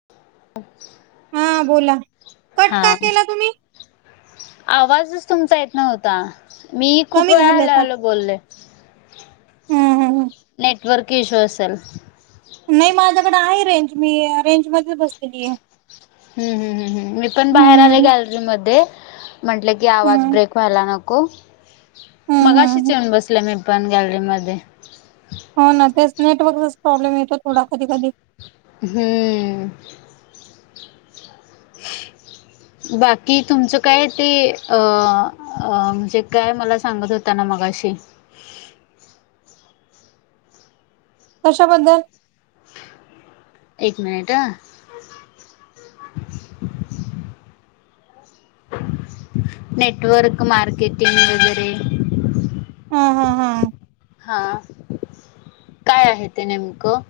[unintelligible] हा बोला कट हा का केला तुम्ही आवाजच तुमचा येत नव्हता मी खूप कमी वेळा झालं हॅलो हॅलो बोलले हम् हम् हम नेटवर्क इश्यू असल नाही माझ्या कडे आहे रेंज मी रेंज मध्ये बसलेली हाय हम्म हम् हम्मम् मी पण बाहेर आले हम्म गॅलरी मध्ये म्हटलं की आवाज हम्म ब्रेक व्हायला नको. हम्म मगाशीच हम्म येऊन बसले मी पण गॅलरी मध्ये. हा ना तेच नेटवर्कचाच प्रॉब्लेम येतो थोडा कधी कधी. हम्म. बाकी तुमचं काय ते अ अ म्हणजे काय मला सांगत होत्या ना मगाशी कशाबद्दल एक मिनिट हा. नेटवर्क मार्केटिंग वगैरे हा हा हा. हा काय आहे ते नेमकं?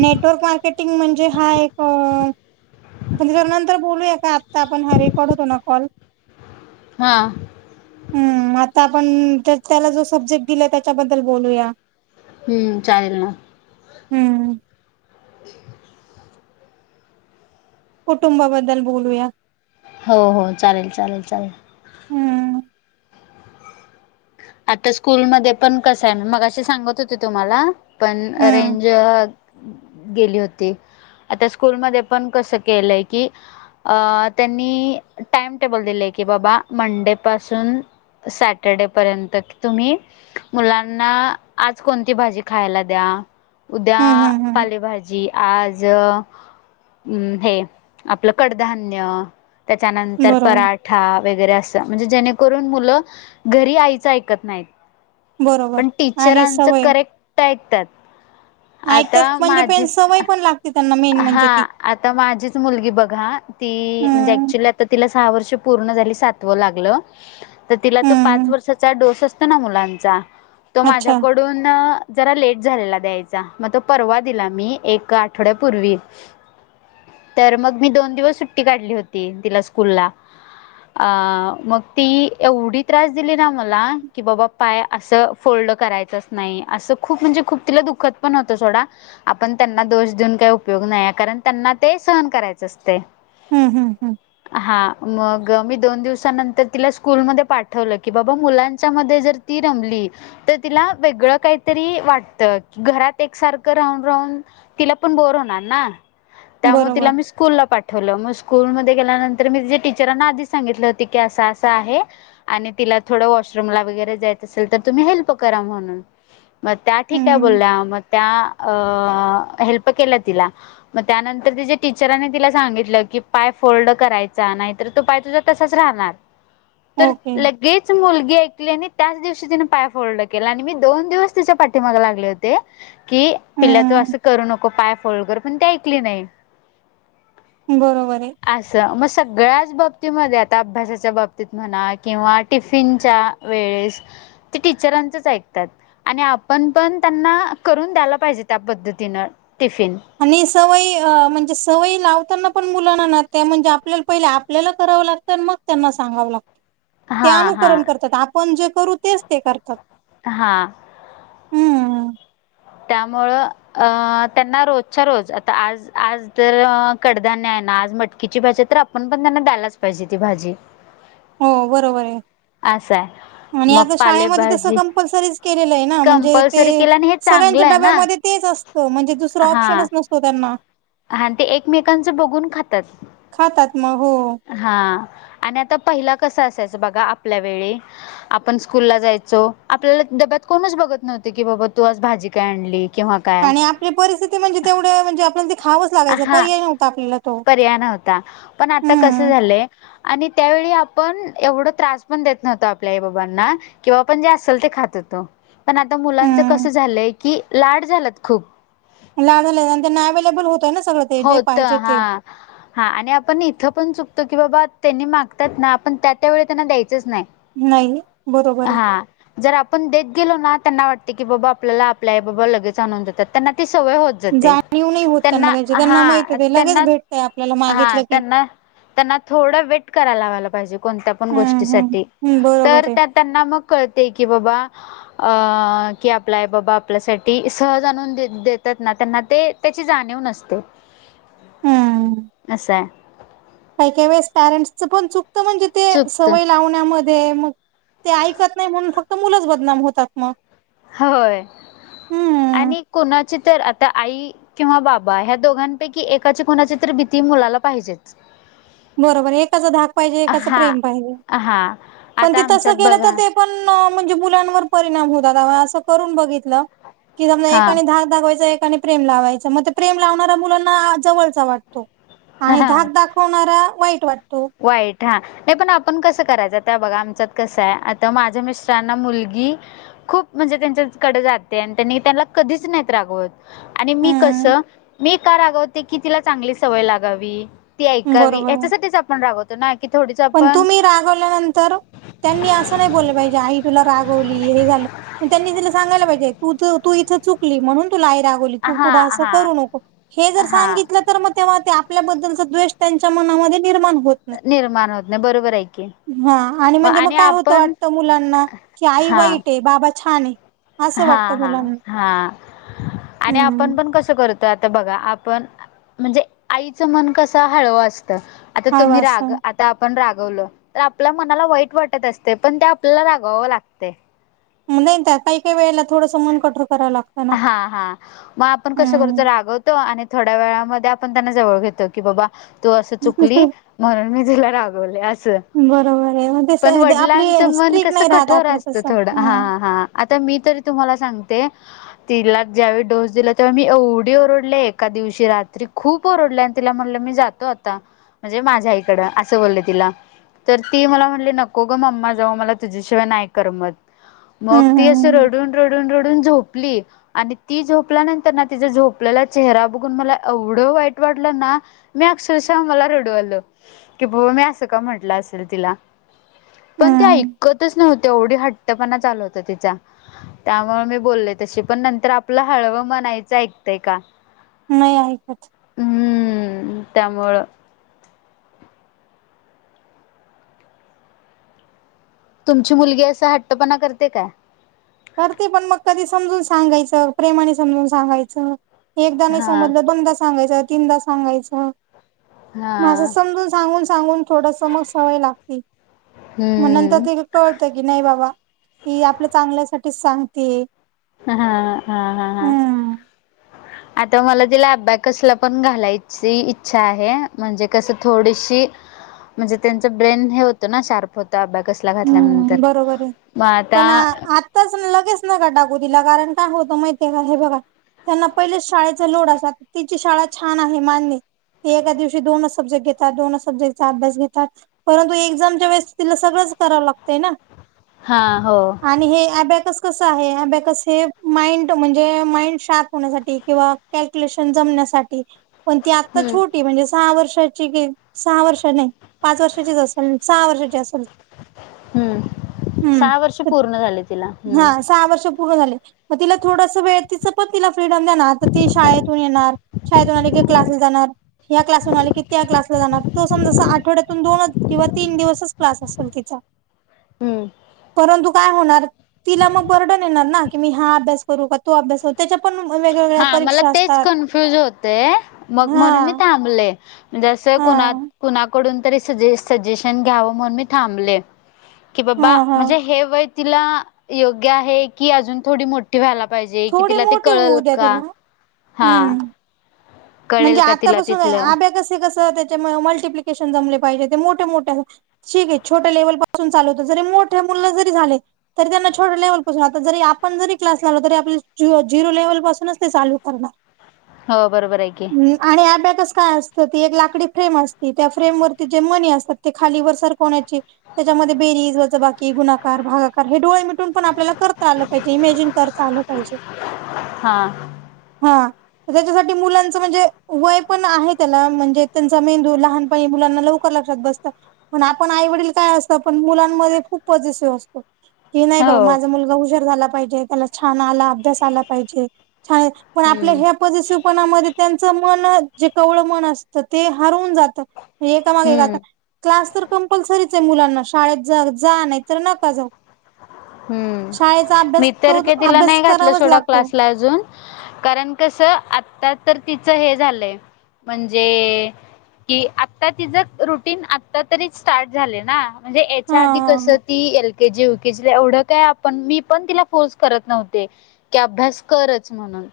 नेटवर्क मार्केटिंग म्हणजे हा एक आपण जरा नंतर बोलूया का आत्ता आपण हा रेकॉर्ड होतो ना कॉल हा. हम्म आता आपण तर त्याला जो सब्जेक्ट दिला त्याच्याबद्दल बोलूया. हम्म चालेल ना. हम्म. [inaudible] कुटुंबाबद्दल बोलूया. हो हो चालेल चालेल चालेल. हम्म आता स्कूलमध्ये पण कसं आहे मी मगाशी सांगत होते तुम्हाला पण हम्म रेंज वा गेली होती आता स्कूलमध्ये पण कसं केलंय की अ त्यांनी टाइम टेबल दिलेय की बाबा मंडे पासून सॅटर्डे पर्यं त तुम्ही मुलांना आज कोणती भाजी खायला द्या. उद्या हम्म हम्म हम्म पालेभाजी आज उम्म हे आपलं कडधान्य त्याच्यानंतर बरोबर पराठा वगैरे असं म्हणजे जेणे करून मुलं घरी आईचा ऐ कत नाही बरोबर पण आणि टीचरांच सवय करेक्ट ऐकतात. ऐकतात आता म्हणजे पण माझीच सवय पण लागते त्यांना मेन हा म्हणजे ती आता माझीच मुलगी बघा ती म्हणजे हम्म ऍक्च्युली तर तिला सहा वर्ष पूर्ण झाली सातवा लागलं तर तिला तो पाच हम्म वर्षचा डोस अस तं ना मुलांचा तो अच्छा माझ्याक डून जरा झालेला लेट द्यायचा मग तो परवा दिला मी एक आठवड्या पूर्वी तर मग मी दोन दिवस सुट्टी काढली होती तिला स्कूल ला. अ मग ती एवढी त्रास दिली ना मला की बाबा पाय असं फोल्ड करायचंच नाही असं खूप म्हणजे खूप तिला दुःखत पण होतं थोडा आपण त्यांना दोष देऊन काही उपयोग नाही कारण त्यांना ते सहन करायच असते. हम्म हम्म हम्म. हा मग मी दोन दिवसानंतर तिला स्कूलमध्ये पाठवलं की बाबा मुलांच्या मध्ये जर ती रमली तर तिला वेगळं काहीतरी वाटतं घरात एकसारखं राहून राहून तिला पण बोर होणार ना त्यामुळे बरोबर तिला मी स् कूलला पाठवलं मग स्कूलमध्ये गेल्यानंतर मी तिज्या टीचरांना आधीच सांगितलं होती की असं असं आहे आणि तिला थोडं वॉशरूमला वगैरे जायचं असेल तर तुम्ही हेल्प करा म्हणून. मग त्या ठीक आहे हम्म बोलल्या, मग त्या अ हेल्प केल्या तिला. मग त्यानंतर तिज्या टीचरांनी तिला सांगितलं की पाय फोल्ड करायचा नाहीतर तो पाय तुझा तसाच राहणार. तर ओके लग गेच मुलगी ऐकली आणि त्याच दिवशी तिने पाया फोल्ड केला आणि मी दोन दिवस तिच्या पाठीमागे लागले ते की पिल्या तू हम्म असं करू नको पाय फोल्ड कर पण ती ऐकली नाही. बरोबर आहे. असं मग सगळ्याच बाबतीमध्ये आता अभ्यासाच्या बाबतीत म्हणा किंवा टिफिनच्या वेळेस ते टीचरांचच ऐकतात. आणि आपण पण त्यांना करून द्यायला पाहिजे त्या पद्धतीन टिफिन. आणि सवय अ म्हणजे सवय लावताना पण मुलांना ना त्या म्हणजे आपल्याला पहिले आपल्याला करावं लाग त न मग त्यांना सांगावं लागतं, ते हा हा अनुकरण करतात आपण जे करू तेच ते करतात. हां. हम्म त्यामुळं अ त्यांना रोजच्या रोज आता आज आज तर कडधान्य आहे ना आज मटकीची भाजी आहे तर आप पण पण त्यांना द्यायलाच पाहिजे ती भाजी. हो बरोबर आहे. असं आहे आणि मग आता शाळेमध्ये तसं पालेभाजी कंपल्सरीच केलेलं आहे ना म्हणजे ते कंपल्सरी केल्याने हे चांगलं सगळ्यांच्या आहे ना डब्यामध्ये तेच असतं म्हणजे दुसरं ऑप्शनच नसतो त्यांना हां ते एकमेकांचं बघून खातात. खातात मग हो हां आणि आता पहिला कसं असायचं बघा आपल्या वेळी आपण स्कूलला जायचो आपल्याला डब्यात कोणच बघत नव्हतं की बाबा तू आज भाजी काय आणली? किंवा काय आणि आपली परिस्थिती म्हणजे तेवढ्या म्हणजे आपण ती खावं हां पर्याय नव्हता, पण आता कसं हम्म झालंय आणि त्यावेळी आपण एवढं त्रास पण देत नव्हतो आपल्या आई बाबांना. किंवा आपण जे असेल ते खात होतो पण आता मुलांचं कसं हम्म झालंय की लाड झाल्यात खूप. लाड झाल्यात आणि त्यांना अवेलेबल होतंय ना सगळं ते जे पाहिजे ते. [inaudible] हां आणि आपण इथं पण चुकतो की बाबा त्यांनी मागतात ना आपण त्या त्या वेळी त्यांना द्यायचंच नाही. नाही बरोबर आहे. हा जर आपण देत गेलो ना त्यांना वाटते की बाबा आपल्याला आपले आई बाबा लगेच आणून देतात, त्यांना ती सवय होत जाते जाणीव नाही होत त्यांना त्याची त्यांना माहित हा आहे ते लगेच त्यांना भेटतंय आपल्याला हा मागितलं की. त्यांना त्यांना थोडं वेट करायला लावायला पाहिजे कोणत्या पण हम्म हम्म गोष्टीसाठी हम्म, तर बरोबर आहे त्यात त्यांना मग कळते की बाबा अ की आपले आई बाबा आपल्यासाठी सहज आणून देत-देतात ना त्यांना ते त्याची जाणीव नसते हम्म असं आहे. काही काही वेळेस पॅरेंट्सच पण चुकतं म्हणजे ते चुकत सवय लावण्याम ध्ये मग ते ऐकत नाही म्हणून फक्त मुलंच बदनाम होतात मग होय, हम्म आणि कुणाची तर आता आई किंवा बाबा ह्या दोघांपैकी एकाची कुणाची तर भीती मुलाला पाहिजे. बरोबर एकाच धाक पाहिजे एकाच हा प्रेम पाहिजे, हा पण आता ते तसं आमच्यात केलं तर बघा ते पण म्हणजे मुलांवर परिणाम होतात अहो असं करून बघितलं. की समजा हा एकाने धाक दाखवायचा एकाने प्रेम लावायचं मग ते प्रेम लावणाऱ्या मुलांना जवळचा वाट तो आणि धाक हा दाखवणारा वाईट वाटतो. वाईट हां. ये पण आपण कसं करायचं? त्या बघा आमच्यात कसं आहे आता माझ्या मिस्टरांना मुलगी खूप म्हणजे त्यांच्याचकडे जाते आणि त्यांनी त्यांना कधीच नाहीत रागवत. आणि मी हम्म कसं, मी का रागवते की, तिला चांगली सवय लागावी. ती ऐकावी बरोबर आहे याच्यासाठीच आपण रागवतो ना, की थोडी पण तुमी रागवल्यानंतर त्यांनी असं नाही बोललं पाहिजे, आई तुला रागवली हे झालं पण त्यांनी तीला सांगायला पाहिजे तू तू इथं चुक कि म्हणून तुला आई रागावली, तू हा पुढं असं हा करू नको. हे जर हा सांगितलं तर मग तेव्हा ते आपल्याबद्दलचा द्वेष त्यांच्या मनामध्ये निर्माण होत नाही निर्माण होत नाही. बरोबर आहे. की हा आणि म्हणजे मग काय होतं वाटत मुलांना की, आई हा वाईट आहे, बाबा छान आहे. असं हा वाटतं हा मुलांना हा आणि हम्म आपण पण कसं करत तर आता बघा, आपण म्हणजे, आईचं मन कसं हळवं असत. आता हळू तुम्ही राग असं त आपण रागवल तर आपल्या मनाला वाईट वाटत असते. पण ते आपल्याला रागवावं लागते. नाही का? काही काही वेळेला थोडंसं मन कठोर करावं लागतं. ना हा हा मग आपण कसं करतो हम्म रागवत तो आणि थोड्या वेळामध्ये आपण त्यांना जवळ घेतो की, बाबा तू असं चुकली. म्हणून मी तिला रागवले असं. बरोबर आहे मग ते स- पण ते वडलांच आपली मन स्ट्रीक कस नाही राहत कठोर आपलं असत तसं थोडं, हा हम्म -हा- आता मी तरी तुम्हाला सांगते. तिला ज्यावेळी डोस दिला तेव्हा मी एवढी ओरडले. एका दिवशी रात्री खूप ओरडले आणि तिला म्हणलं मी जात त आता म्हणजे माझ्या आईकडं, असं बोलले तिला. तर ती मला म्हनली, नको ग मम्मा जाऊ, मला तुझ्याशिवाय नाही करमत. मग हम्म ती असं हम्म रडून, रडून, रडून झोपली. आणि ती झोपल्यानंतर ना, तिचा झोपलेला चेहरा बघून मला एवढं वाईट वाटलं ना! मी अक्षरशः मला रडू आलं की, बाबा मी असं का म्हटलं असेल तिला. पण ते हम्म हम्म. ऐकतच नव्हते एवढी हट्टपणा चालू होता तिचा. त्यामुळे मी बोलल तशी, पण नंतर आपलं हळव मन आईच ऐकतय का? नाही आईकत. हम्म, त्यामुळं. तुमची मुलगी असा हट्टपणा करते काय?. करते, पण मग कधी समजून सांगायचं, प्रेमाने समजून सांगायचं. एकदा नाही हा समजलं, दोन दा सांगायचं, तीन दा सांगायचं. म असं हा समजून सांगून सांगून थोडस मग सवय लागते. हम्म. कळत की, नाही बाबा, ही आपल्या चांगल्यासाठीच सांगते. ह हा हा हा हा. हम्म आता मला तिला अबॅकस ला पण घालायची इच्छा आहे. म्हणजे कसं थोडीशी म्हणजे त्यांचं ब्रेन हे होतं ना शार्प. ते अबॅकस ला घातल्यानंतर, हम्म बरोबर आहे मग आता पण [unintelligible] लगेच नका टाकू तीला, कारण काय होतं माहिती आहे का? हे बघा. त्यांना पहिलेच शाळेचा लोड असात. तिची शाळा छान आहे मान्य. ते एका दिवशी दोनच सब्जेक्ट घेतात. दोनच सब्जेक्टचा अभ्यास घेतात परंतु एक्झामच्या वेळेस तिला सगळंच करावं लागतंय ना? हा हो. आणि हे अबॅकस कसं आहे अबॅकस हे माइंड म्हणजे माइंड शार्प होण्यासाठी किंवा कॅल्क्युलेशन जमण्यासाठी पण ती आता हम्म छोटी म्हणजे सहा वर्षा चिगिर सहा वर्ष नाही पाच वर्षाची असेल सहा वर्षाची असेल हम्म हम्म सहा वर्ष पूर्ण झाले तिला हा हम्म. सहा वर्ष पूर्ण झाले म तिला थोडस वेळ तिचं पण तिला फ्रीडम द्या आता तर ती शाळेतून येणार शाळेतुन आले की क्लासला जाणार ह्या क्लास वरून आले की त्या क्लासला जाणार. तो समजा असं आठवड्यातून दोन किंवा तीन दिवसच क्लास असेल तिचा हम्म परंतु काय होणार तिला मग बर्डन येणार ना की मी हा अभ्यास करू का तो अभ्यास करू त्याच्या पण वेगवेगळ्या हा मला परीक्षा तेच असतात कन्फ्युज होतय मग हा म्हणून मी थांबले. जसं कुणा हा कुणाकडून तरी सजे सजेशन घ्यावं म्हणून मी थांबले की हा बाबा हा म्हणजे हे वय तिला योग्य आहे की अजून थोडी मो ठी व्हायला पाहिजे कि तिला ते कळल तर तिला हा हम्म म्हणजे कळेल का तिला आतापासून तिथलं अभ्याकसे कसं ते च्या मल्टीप्लिकेशन जमले पाहिजे ते मोठ्या-मोठ्या शिग आहे छोट्या लेवल पासून चालू होतं जरी मोठे मुलं जरी झाले तरी त्यांना छोट लेव्हल पासून आता जरी आपण जरी क्लास लावला तरी आ पल जियो जिरो लेव्हल पासूनच ते चालू करणार. हो बरोबर आहे की. आणि अबॅकस काय असतं ती एक लाकडी फ्रेम असते त्या फ्रेम वरती जे मणी असतात ते खाली वरं सरकवण्याची त्याच्यामध्ये बेरीज वज बाकी गुणाकार भागाकार हे डोळे मि टून पण आपल्याला करता आलं पाहिजे इमेजिन करता आलं पाहिजे हा हा. त्याच्यासाठी मुलांचा म्हणजे वय पण आहे त्याला म्हणजे त्यांचा मेंदू लहानपणी मुलांना लव कर लक्षात बसतं पण आपण आईवडील काय असतं पण मुलांमध्ये खूप पझेसिव्ह असतो की नाही बाबा हो माझा मुलगा हुशार झाला पाहिजे त्याला छान आला अभ्यास आला पाहिजे छान पण आपल्या हम्म ह्या पझेसीव्ह पणामध्ये त्यांच मन जे कवळं मन असतं ते हारवून जातं. एका मागे ऐक आता हम्म क्लास तर कंपल्सरीच आहे मुलांना शाळेत जा नाही तर नका जाऊ. शाळेचा हम्म मी अभ्यास तर तो का तिला अभ्यास नाही घातलं करावाच सोडा लागतो क्लासला अजून कारण कसं आता तर तिचं हे झालंय म्हणजे कि आता तिजं रुटीन आता तरी स्टार्ट झाले ना. म्हणजे याच्या हा आधी कसं ती एल केजी यु केेजी ला एवढ काय आपण मी पण तिला फोर्स करत नव्हते की अभ्यास करच म्हणून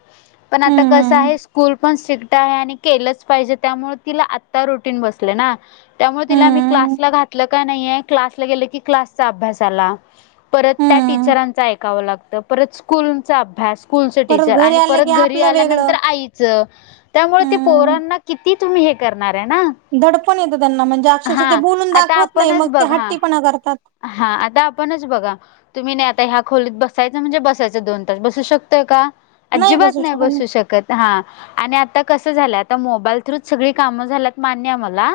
पण आता हम्म कसं हम्म आहे स्कूल पण सिक्ट आहे आणि केलंच पाहिजे त्यामुळे तिला आत्ता रुटीन बसले ना त्यामुळे तिला मी हम्म क्लासला घातलं का नाहीये क्लासला गेलं की क्लासचा अभ्यास झाला. परत त्या हम्म टीचरांच ऐकावं लागतं परत स्कूलचा अभ्यास स्कूलचा परत टीचर घरी आणि आलं की परत घरी आपलं वेगळं आल्यानंतर आईचं त्यामुळे ते हम्म पोरांना किती तुम्ही हे करणार आहे ना दडपण येतं त्यांना म्हणजे अक्षरश ते हा बोलून आता दाखवत नाही मग आपणच ते बघा हट्टीपणा करतात. हा आता आपणच बघा तुम्ही नाही आता ह्या खोलीत बसायचं म्हणजे बसायचं दोन तास बसू शकतय का? अजिबात नाही बसू शकत. हा आणि आता कसं झालय आता मोबाईल थ्रू सगळी कामं झाल्यात मान्य मला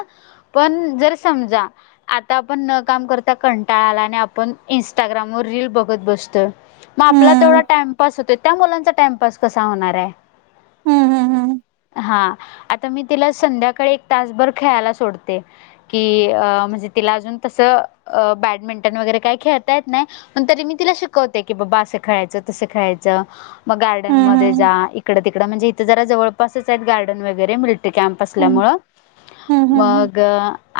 पण जर समजा आता आपण न काम कर ता कंटाळा आला आणि आपण इंस्टाग्राम वर रील बघत बसतो म आपला हम्म तेवडा टाइम पास होते त्या मुलांचा टाइमपास कसा होणार आहे हम्म हम्म हा आता मी तिला संध्याकाळी एक तासभर खेळायला सोडते कि अ म्हणजे तिला अजून तसं अ बॅडमिंटन वगैरे काही खेळता येत नाय पण तरी मी तिला शिकवते की बाबा असं खेळायचं तसं खेळायचं. म गार्डन हम्म मध्ये जा इकडं तिकड म्हणजे इथं जरा जवळ पासच आहेत गार्डन वगैरे मिलिटरी कॅम्प हम्म असल्यामूळं हम्म हम्म मग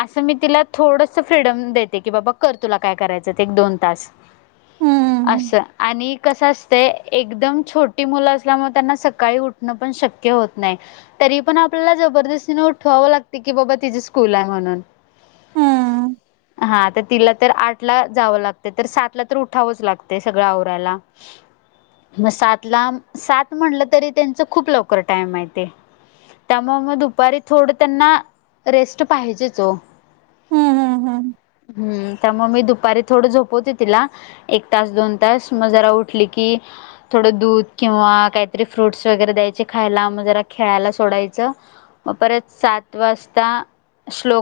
असं मी तिला थोडस फ्रीडम देते की बाबा कर तुला काय करायचं ते एक दोन तास. हम्म हम्म स आणि कसं असते एकदम छोटी मुलं असल्यामुळे त्यांना सकाळी उ ठणं शक्य होत नाही. तरी पण आपल्याला जबरदस्तीने उठवावं लागते की बाबा तिजी स्कूल आहे म्हणून हम्म हम्म हा तर तिला तर आठ ला जावं लागत तर सात ला तर उठावंच लागते सगळं आवरायाला. [unintelligible] म सात ला सात म्हटलं तरी त्यांच खूप लवकर टाइम आहे ते त्यामुळे म दुपारी थोडं त्यांना रेस्ट पाहिजेच हो. हम्म हम्म हम्म. हम्म त्यमूळं मग मी दुपारी थोडं झोपवते तिला एक तास दोन तास मग जरा उठली की थोडं दूध किंवा काहीतरी फ्रुटस वगैरे द्यायचे खायला म जरा खेळायला सोडायचं. मग परत सात वाजता श्लोक